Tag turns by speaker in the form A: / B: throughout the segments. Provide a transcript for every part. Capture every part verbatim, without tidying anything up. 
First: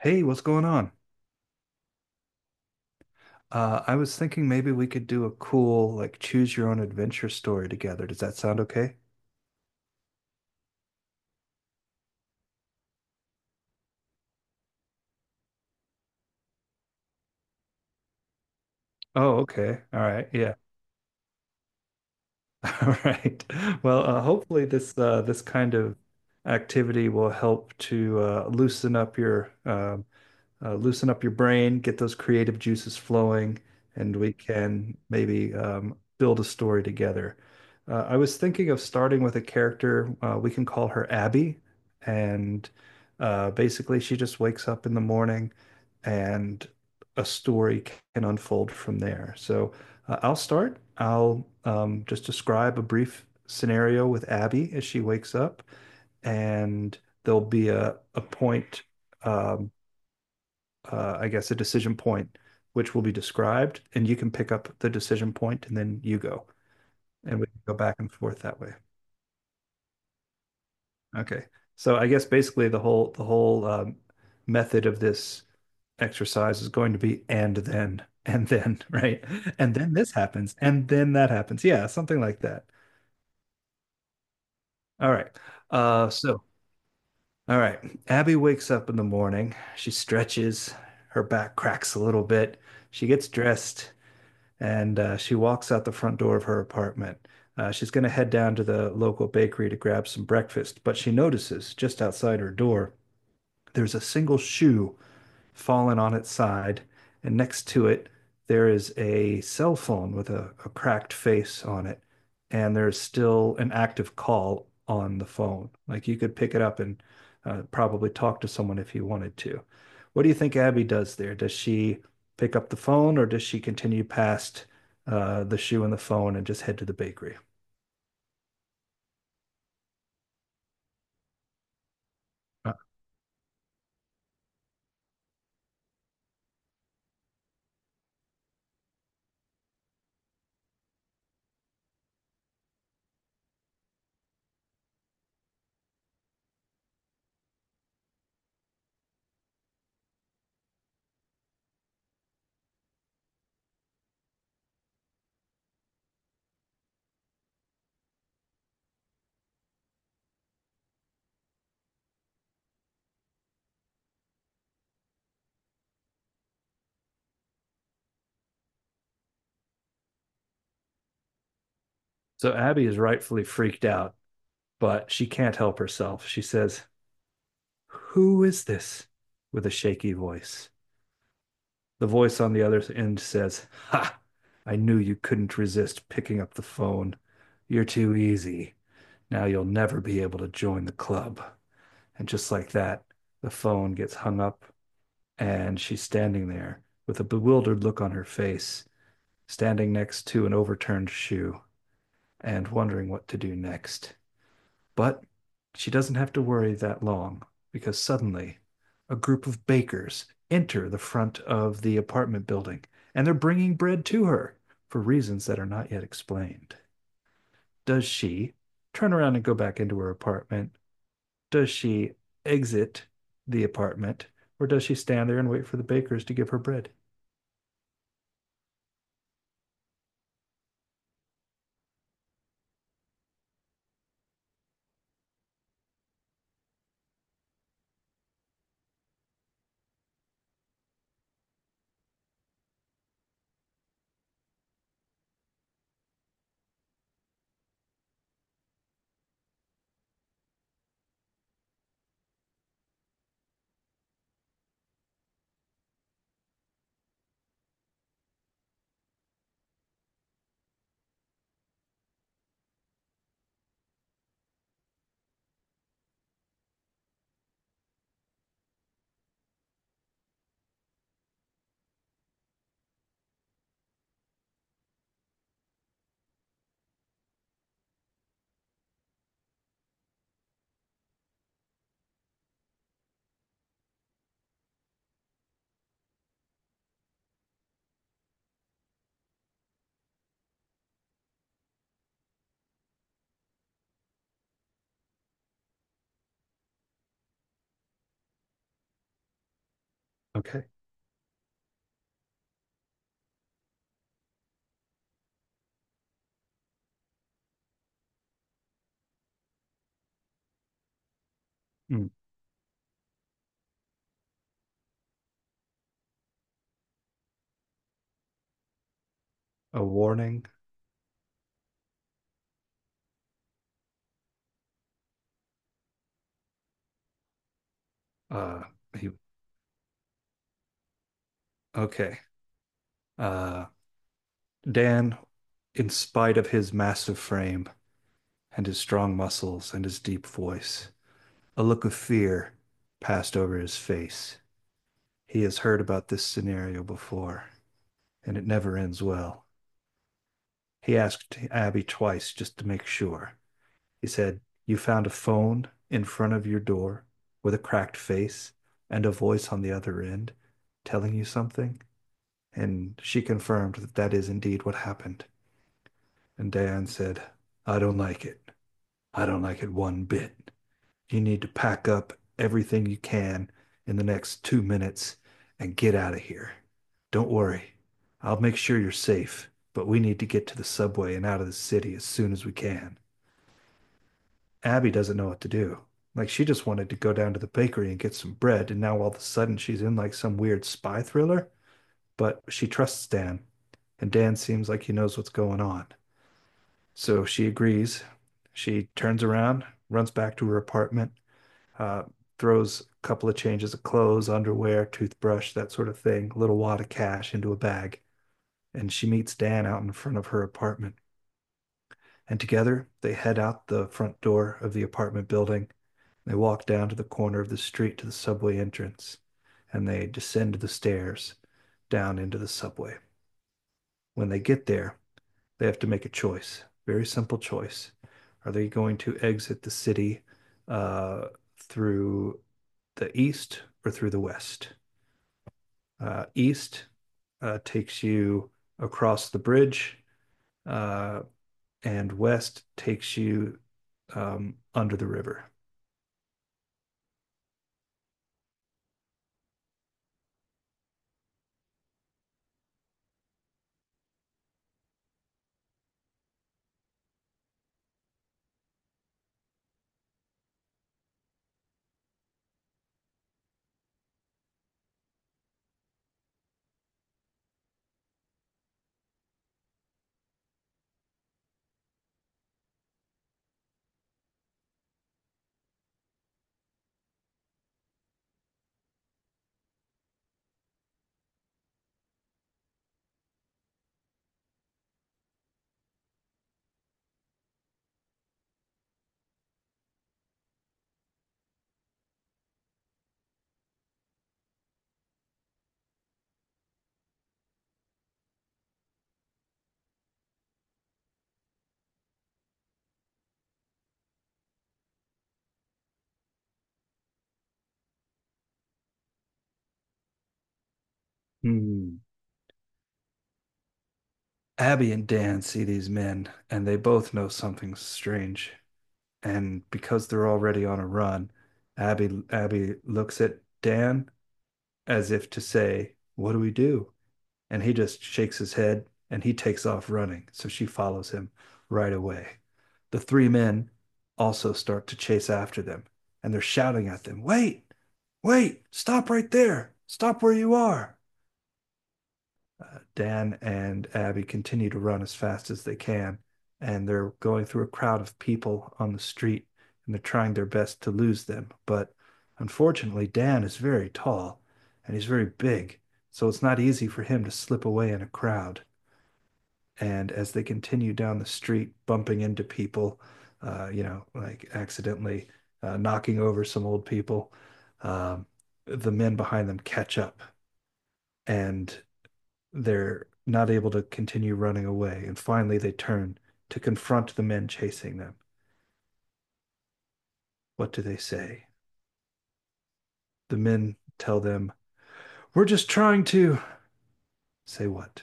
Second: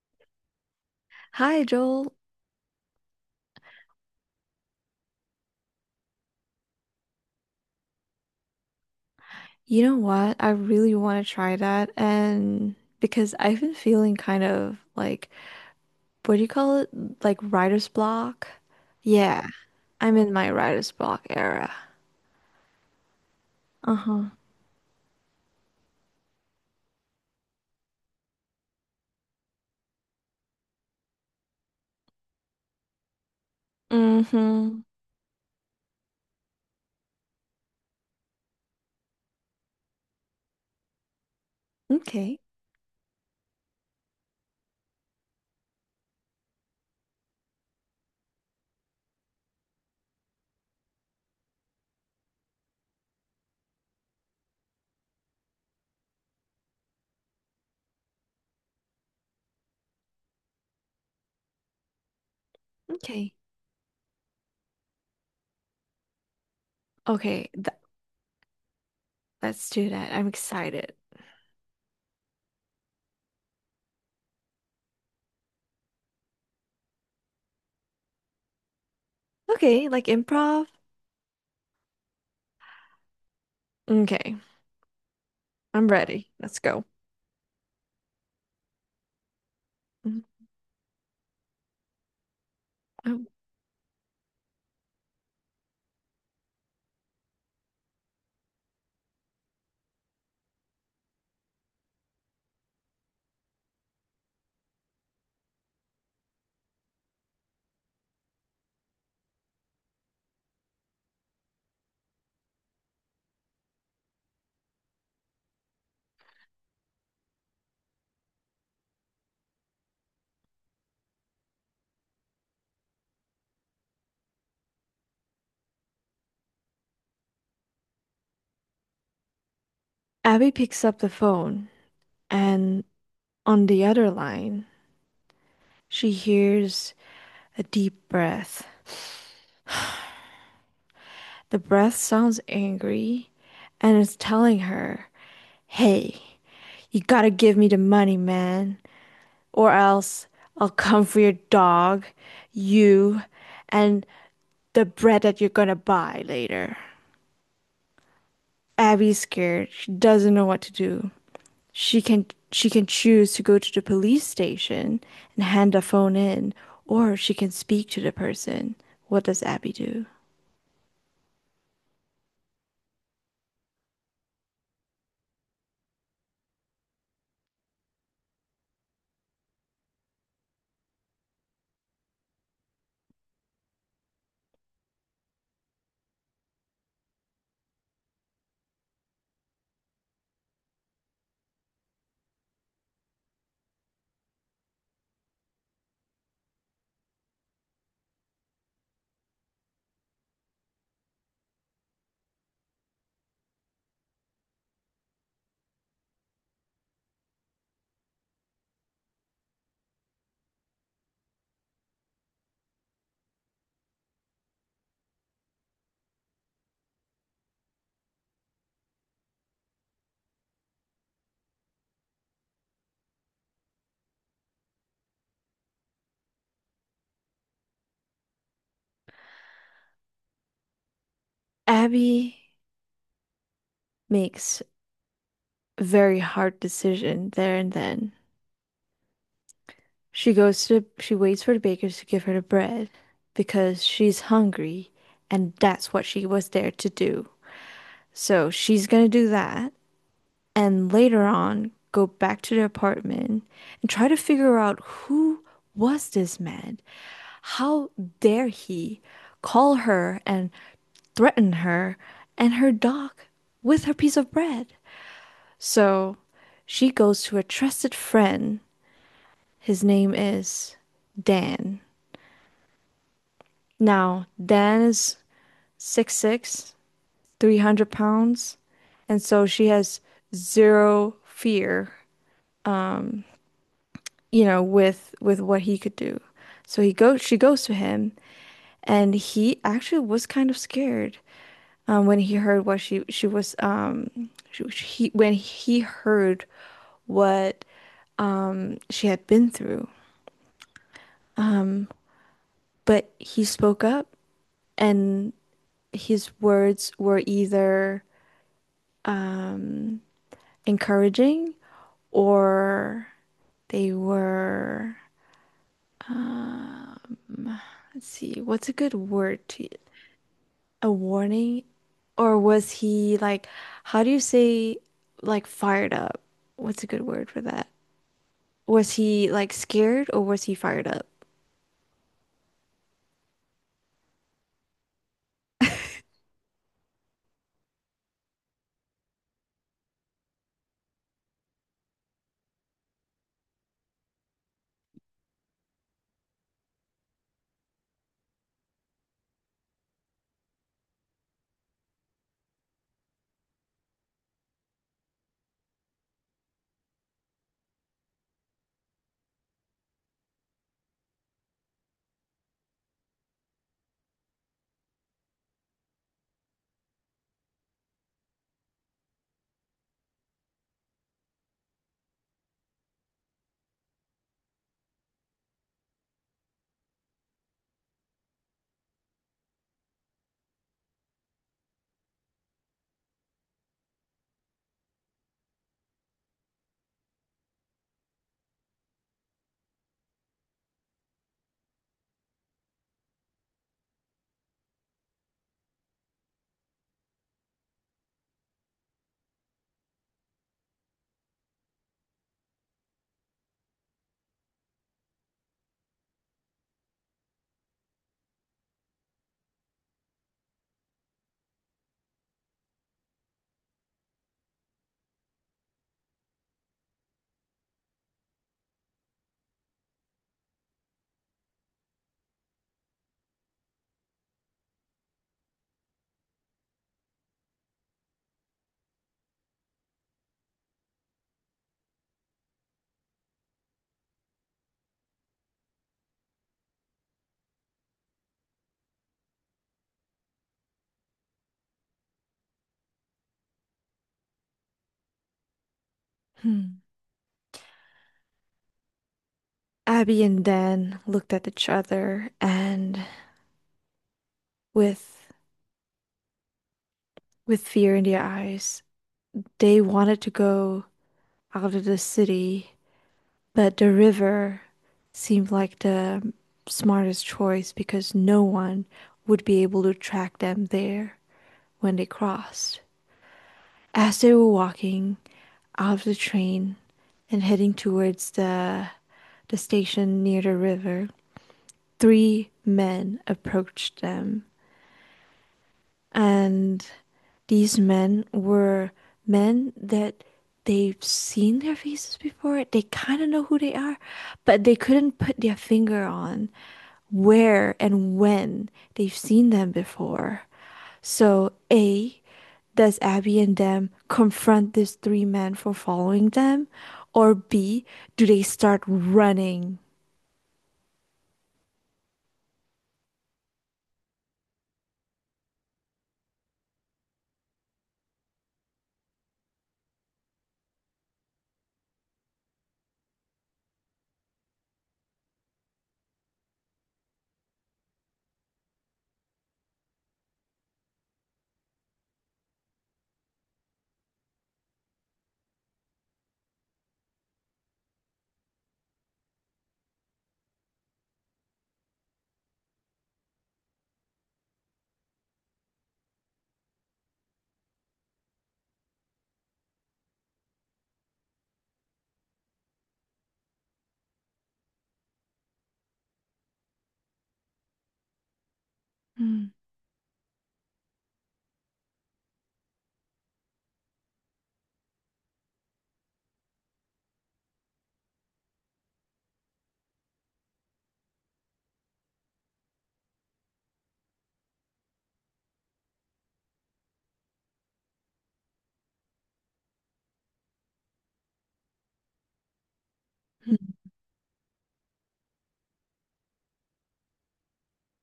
A: Hey, what's going on?
B: Hi, Joel.
A: Uh, I was thinking maybe we could do a cool, like, choose your own adventure story together. Does that sound okay?
B: You know what? I really want to try that. And because I've been feeling kind of like, what do you call it? Like writer's block?
A: Oh,
B: Yeah,
A: okay. All
B: I'm
A: right.
B: in my
A: Yeah.
B: writer's block era.
A: All right. Well, uh,
B: Uh-huh.
A: hopefully this uh, this kind of activity will help to uh, loosen up your uh, uh, loosen up your brain, get those creative juices flowing, and we
B: Mm-hmm.
A: can maybe um, build a story together. Uh, I was thinking of starting with a character, uh, we can call her Abby.
B: Okay.
A: And uh, basically, she just wakes up in the morning and a story can unfold from there. So uh, I'll start. I'll um, just describe a brief scenario with Abby as she wakes up, and there'll be a, a point. um, uh, I guess, a decision point, which will be
B: Okay.
A: described, and you can pick up the decision point, and then you go, and we
B: Okay.
A: can go
B: Th
A: back and forth that way.
B: Let's do that. I'm excited.
A: Okay. So I guess basically the whole the whole um, method of this exercise is going to be and then and then right and
B: Okay.
A: then
B: Like
A: this happens
B: improv?
A: and then that happens, yeah, something like that.
B: Okay.
A: All right.
B: I'm
A: uh
B: ready.
A: so
B: Let's go.
A: all right, Abby wakes up in the morning, she
B: Mm.
A: stretches, her back cracks a little bit, she
B: Oh.
A: gets dressed, and uh, she walks out the front door of her apartment. Uh, she's going to head down to the local bakery to grab some breakfast, but she notices just outside her door there's a single shoe fallen on its side, and next to it, there is a cell phone with a, a cracked face on it, and there's still an active call on the phone. Like you could pick it up and uh, probably talk to someone if you wanted to. What do you think Abby does there? Does she pick up the phone or does she continue past uh, the shoe and the phone and just head to the bakery?
B: Abby picks up the phone, and on the other line, she hears a deep breath. The breath sounds angry, and it's telling her, "Hey, you gotta give me the money, man, or else I'll come for your dog, you, and the bread that you're gonna buy later." Abby's scared. She doesn't know what to do. She can she can choose to go to the police station and hand the phone in, or she can speak to the person. What does Abby do?
A: So Abby is rightfully freaked out, but she can't help herself. She says, "Who is this?" with a shaky voice. The voice on the other end says, "Ha! I knew you couldn't resist picking up the phone. You're too easy. Now you'll never be able to join the club." And just like that, the phone gets hung up, and she's standing there with a bewildered look on her face, standing next to an overturned shoe and wondering what to do next. But she doesn't have to worry that long because suddenly a group of bakers enter the front of the apartment building and they're bringing bread to her for reasons that are not yet explained. Does she turn around and go back into her apartment? Does she exit the apartment or does she stand there and wait for the bakers to give her bread?
B: Abby makes a very hard decision there and then. She goes to, she waits for the bakers to give her the bread because she's hungry, and that's what she was there to do. So she's gonna do that and later on go back to the apartment and try to figure out, who was this man? How dare he call her and threaten her and her dog with her piece of bread? So she goes to a trusted friend. His name is Dan. Now, Dan is six'six, three hundred pounds, and so she has zero fear, you know, with with what he could do. So he goes she goes to him, and he actually was kind of scared um, when he heard what she she was um she, he when he heard what she had been through.
A: Okay.
B: But he spoke up, and his words were either encouraging,
A: Mm.
B: or they were, let's see, what's a good word to
A: A warning.
B: a warning? Or was he like, how do you say, like, fired up? What's a good word for that?
A: Uh,
B: Was
A: he,
B: he like scared, or was he fired up?
A: okay. Uh, Dan, in spite of his massive frame, and his strong muscles and his deep voice. A look of fear passed over his face. He has heard about this scenario before, and it never ends well. He asked Abby twice just to make sure. He said, "You found a phone in front of your door with a cracked face and a voice on the other end telling you something?" And she confirmed that that is indeed what happened. And Diane said, "I don't like it. I don't like it one bit. You need to pack up everything you can in the next two minutes and get out of here. Don't worry, I'll make sure you're safe, but we need to get to the subway and out of the city as soon as we can." Abby doesn't know what to do. Like, she just wanted to go down to the bakery and get some bread, and now all of a sudden she's in like some weird spy thriller. But she trusts Dan, and Dan seems like he knows what's going on. So she agrees. She turns around, runs back to her apartment, uh, throws a couple of changes of clothes, underwear, toothbrush, that sort of thing, a little wad of cash into a bag. And she meets Dan out in front of her apartment. And together they head out the front door of the apartment building. They walk down to the corner of the street to the subway entrance and they descend the stairs down into the subway. When they get there, they have to make a choice, very simple choice. Are they going to exit the city uh, through the east or through the west? Uh, east uh, takes you across the bridge, uh, and west takes you um, under the river.
B: Hmm. Abby and Dan looked at each other, and with with fear in their eyes, they wanted to go out of the city, but the river seemed like the smartest choice because no one would be able to track them there when they crossed. As they were walking out of the train and heading towards the the station near the river, three men approached them. And these men were men that they've seen their faces before. They kind of know who they are, but they couldn't put their finger on where and when they've seen them before. So, A, does Abby and them confront these three men for following them? Or B, do they start running?
A: Hmm. Abby and Dan see these men, and they both know something's strange. And because they're already on a run, Abby Abby looks at Dan as if to say, "What do we do?" And he just shakes his head and he takes off running. So she follows him right away. The three men also start to chase after them and they're shouting at them, "Wait, wait, stop right there, stop where you are." Uh, Dan and Abby continue to run as fast as they can, and they're going through a crowd of people on the street and they're trying their best to lose them. But unfortunately, Dan is very tall and he's very big, so it's not easy for him to slip away in a crowd.
B: Hmm.
A: And as they continue down the street, bumping into people, uh, you know, like accidentally uh, knocking over some old people, um, the men behind them catch up and they're not able to continue running away. And finally, they turn to confront the men chasing them. What do they say? The men tell them, "We're just trying to" say what?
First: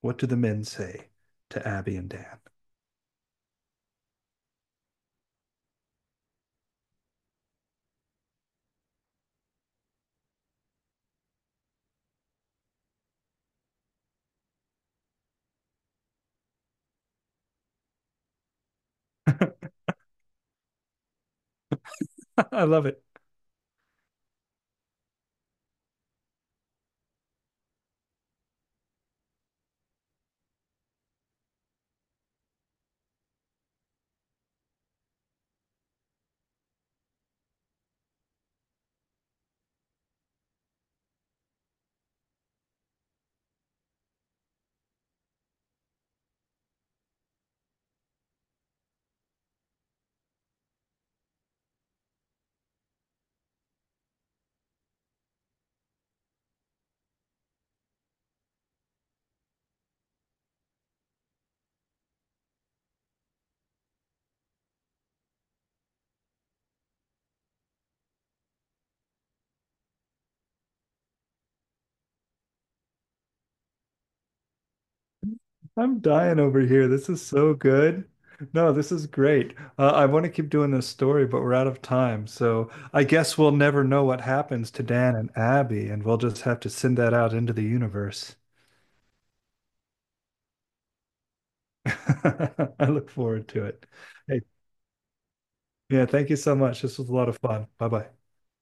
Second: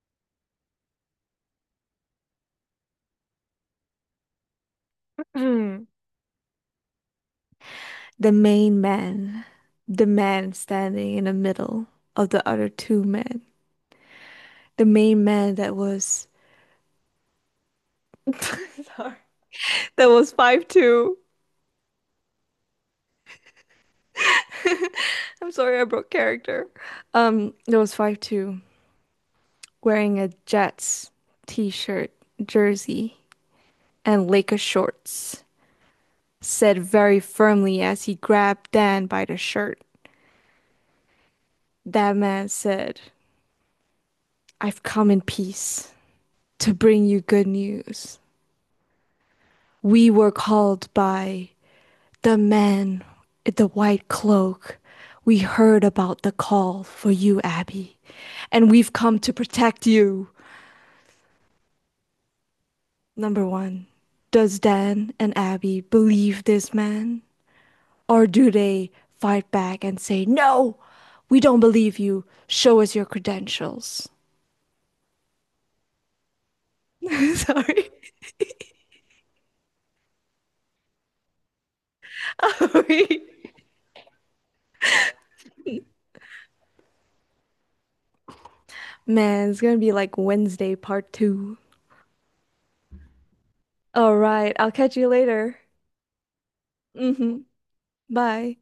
A: What do the men say to Abby and Dan?
B: The main man, the man standing in the middle of the other two men, the main man that was, sorry, that was five two.
A: I love it.
B: I'm sorry, I broke character. Um, that was five two, wearing a Jets t-shirt, jersey, and Laker shorts, said very firmly as he grabbed Dan by the shirt. That man said, "I've come in peace to bring you good news. We were called by the man in the white cloak. We heard about the call for you, Abby, and we've come to protect you." Number one, does Dan and Abby believe this man? Or do they fight back and say, "No, we don't believe you. Show us your credentials."
A: I'm dying over here. This is so
B: Sorry.
A: good. No, this is great. Uh, I want to keep doing this story, but we're out of time. So I
B: Sorry.
A: guess we'll never know what happens to Dan and Abby, and we'll just have to send that out into the universe.
B: Man, it's gonna be like Wednesday part two.
A: I look forward to it.
B: All
A: Hey,
B: right, I'll catch you later.
A: yeah, thank you so much. This was a lot of
B: Hmm.
A: fun. Bye bye.
B: Bye.